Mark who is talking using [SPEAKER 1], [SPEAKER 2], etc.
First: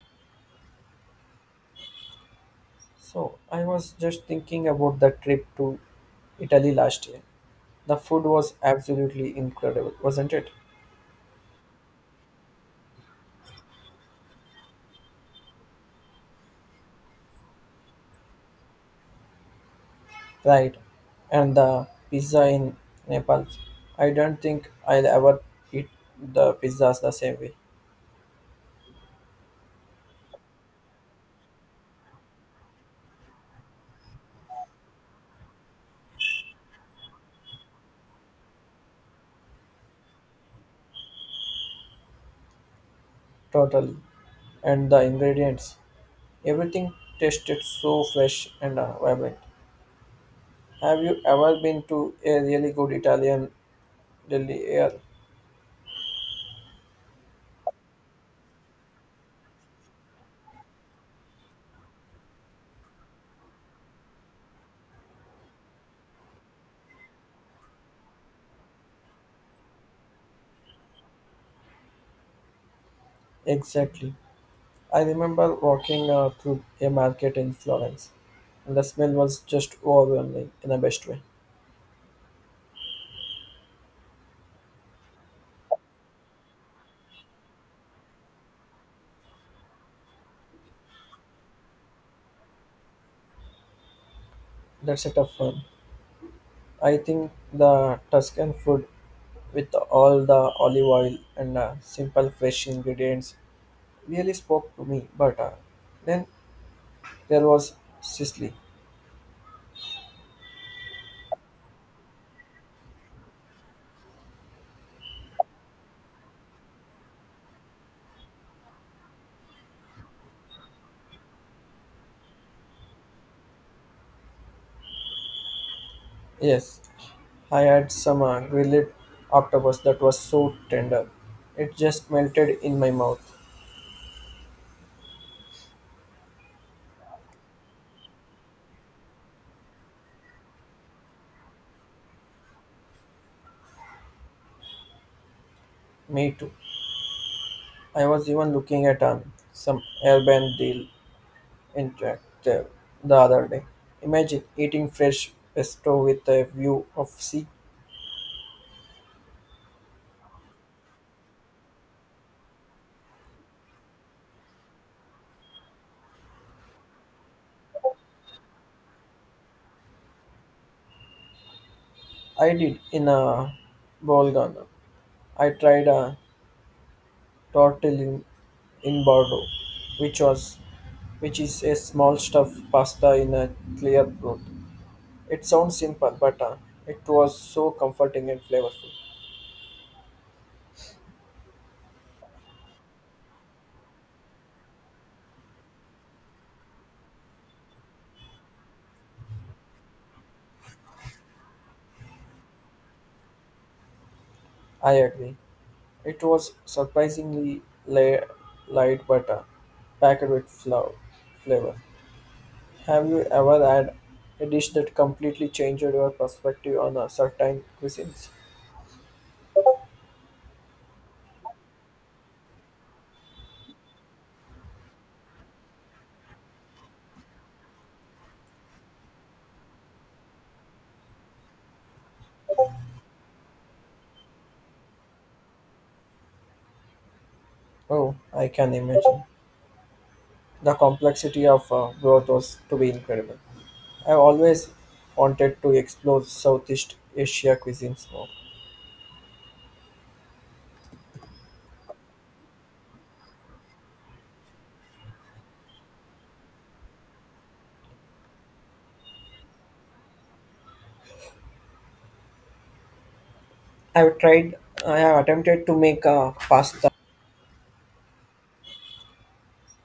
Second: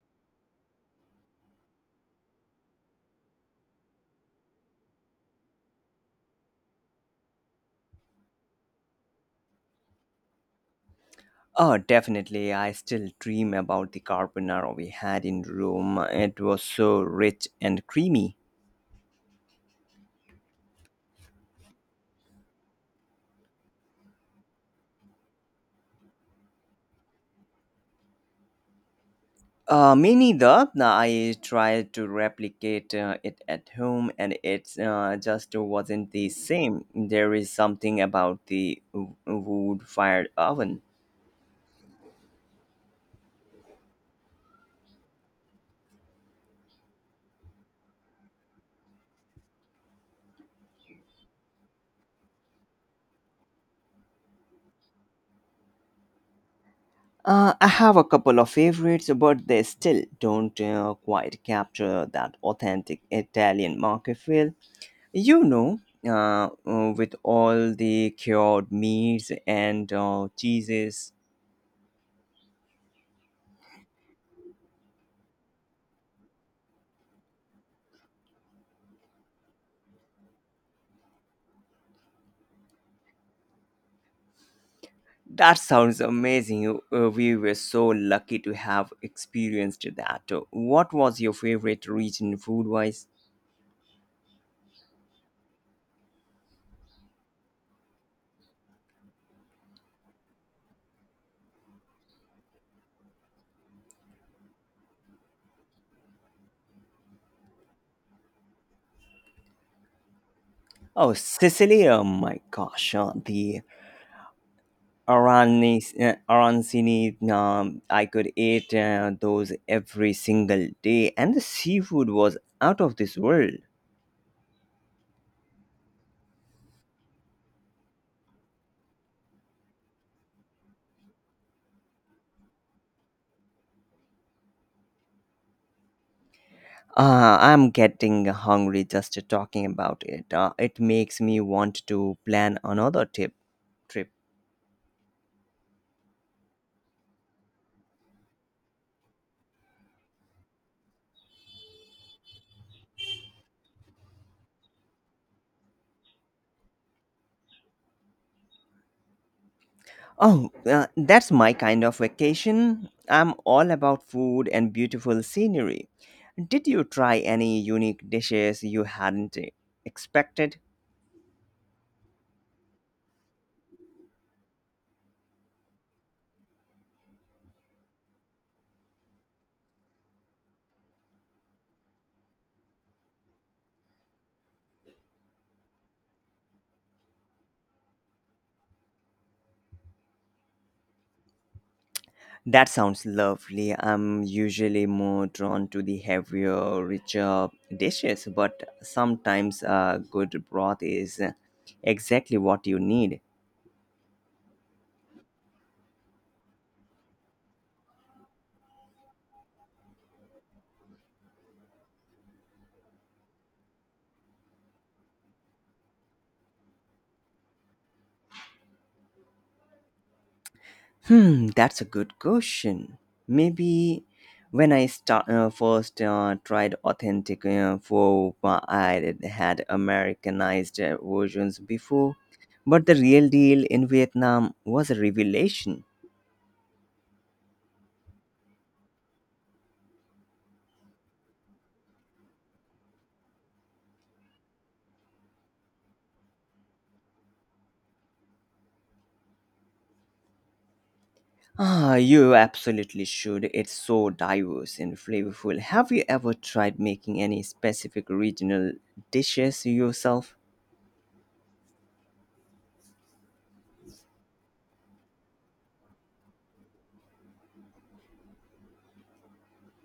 [SPEAKER 1] So I was just thinking about the trip to Italy last year. The food was absolutely incredible, wasn't it?
[SPEAKER 2] Oh, definitely. I still dream about the carbonara we had in Rome. It was so rich and creamy.
[SPEAKER 1] Right. And the pizza in Nepal. I don't think I'll ever eat the pizzas the same way.
[SPEAKER 2] Me neither. I tried to replicate it at home and it just wasn't the same. There is something about the wood fired oven.
[SPEAKER 1] Totally. And the ingredients. Everything tasted so fresh and vibrant. Have you ever been to a really good Italian deli? Yeah,
[SPEAKER 2] I have a couple of favorites, but they still don't quite capture that authentic Italian market feel. You know, with all the cured meats and cheeses,
[SPEAKER 1] exactly. I remember walking through a market in Florence, and the smell was just overwhelming in the best way.
[SPEAKER 2] that sounds amazing. We were so lucky to have experienced that. What was your favorite region food wise?
[SPEAKER 1] That's a tough one. I think the Tuscan food, with all the olive oil and simple fresh ingredients, really spoke to me. But then there was Sicily.
[SPEAKER 2] Oh, Sicily! Oh my gosh, arancini. I could eat those every single day, and the seafood was out of this world.
[SPEAKER 1] Yes, I had some grilled octopus that was so tender. It just melted in my mouth.
[SPEAKER 2] I'm getting hungry just talking about it. It makes me want to plan another tip trip.
[SPEAKER 1] Me too. I was even looking at some airbnb deal interactive the other day. Imagine eating fresh pesto with a view of sea.
[SPEAKER 2] Oh, that's my kind of vacation. I'm all about food and beautiful scenery. Did you try any unique dishes you hadn't expected?
[SPEAKER 1] I did in a Bolgana. I tried a tortellini in Bordeaux, which was which is a small stuffed pasta in a clear broth. It sounds simple, but it was so comforting and flavorful.
[SPEAKER 2] That sounds lovely. I'm usually more drawn to the heavier, richer dishes, but sometimes a good broth is exactly what you need.
[SPEAKER 1] I agree. It was surprisingly light, but packed with flavor. Have you ever had a dish that completely changed your perspective on a certain cuisines?
[SPEAKER 2] Hmm, that's a good question. Maybe when I first tried authentic pho, I had Americanized versions before, but the real deal in Vietnam was a revelation.
[SPEAKER 1] Oh, I can imagine. The complexity of broth was to be incredible. I've always wanted to explore Southeast Asia cuisines more.
[SPEAKER 2] Ah, you absolutely should. It's so diverse and flavorful. Have you ever tried making any specific regional dishes yourself?
[SPEAKER 1] I've tried, I have attempted to make pasta.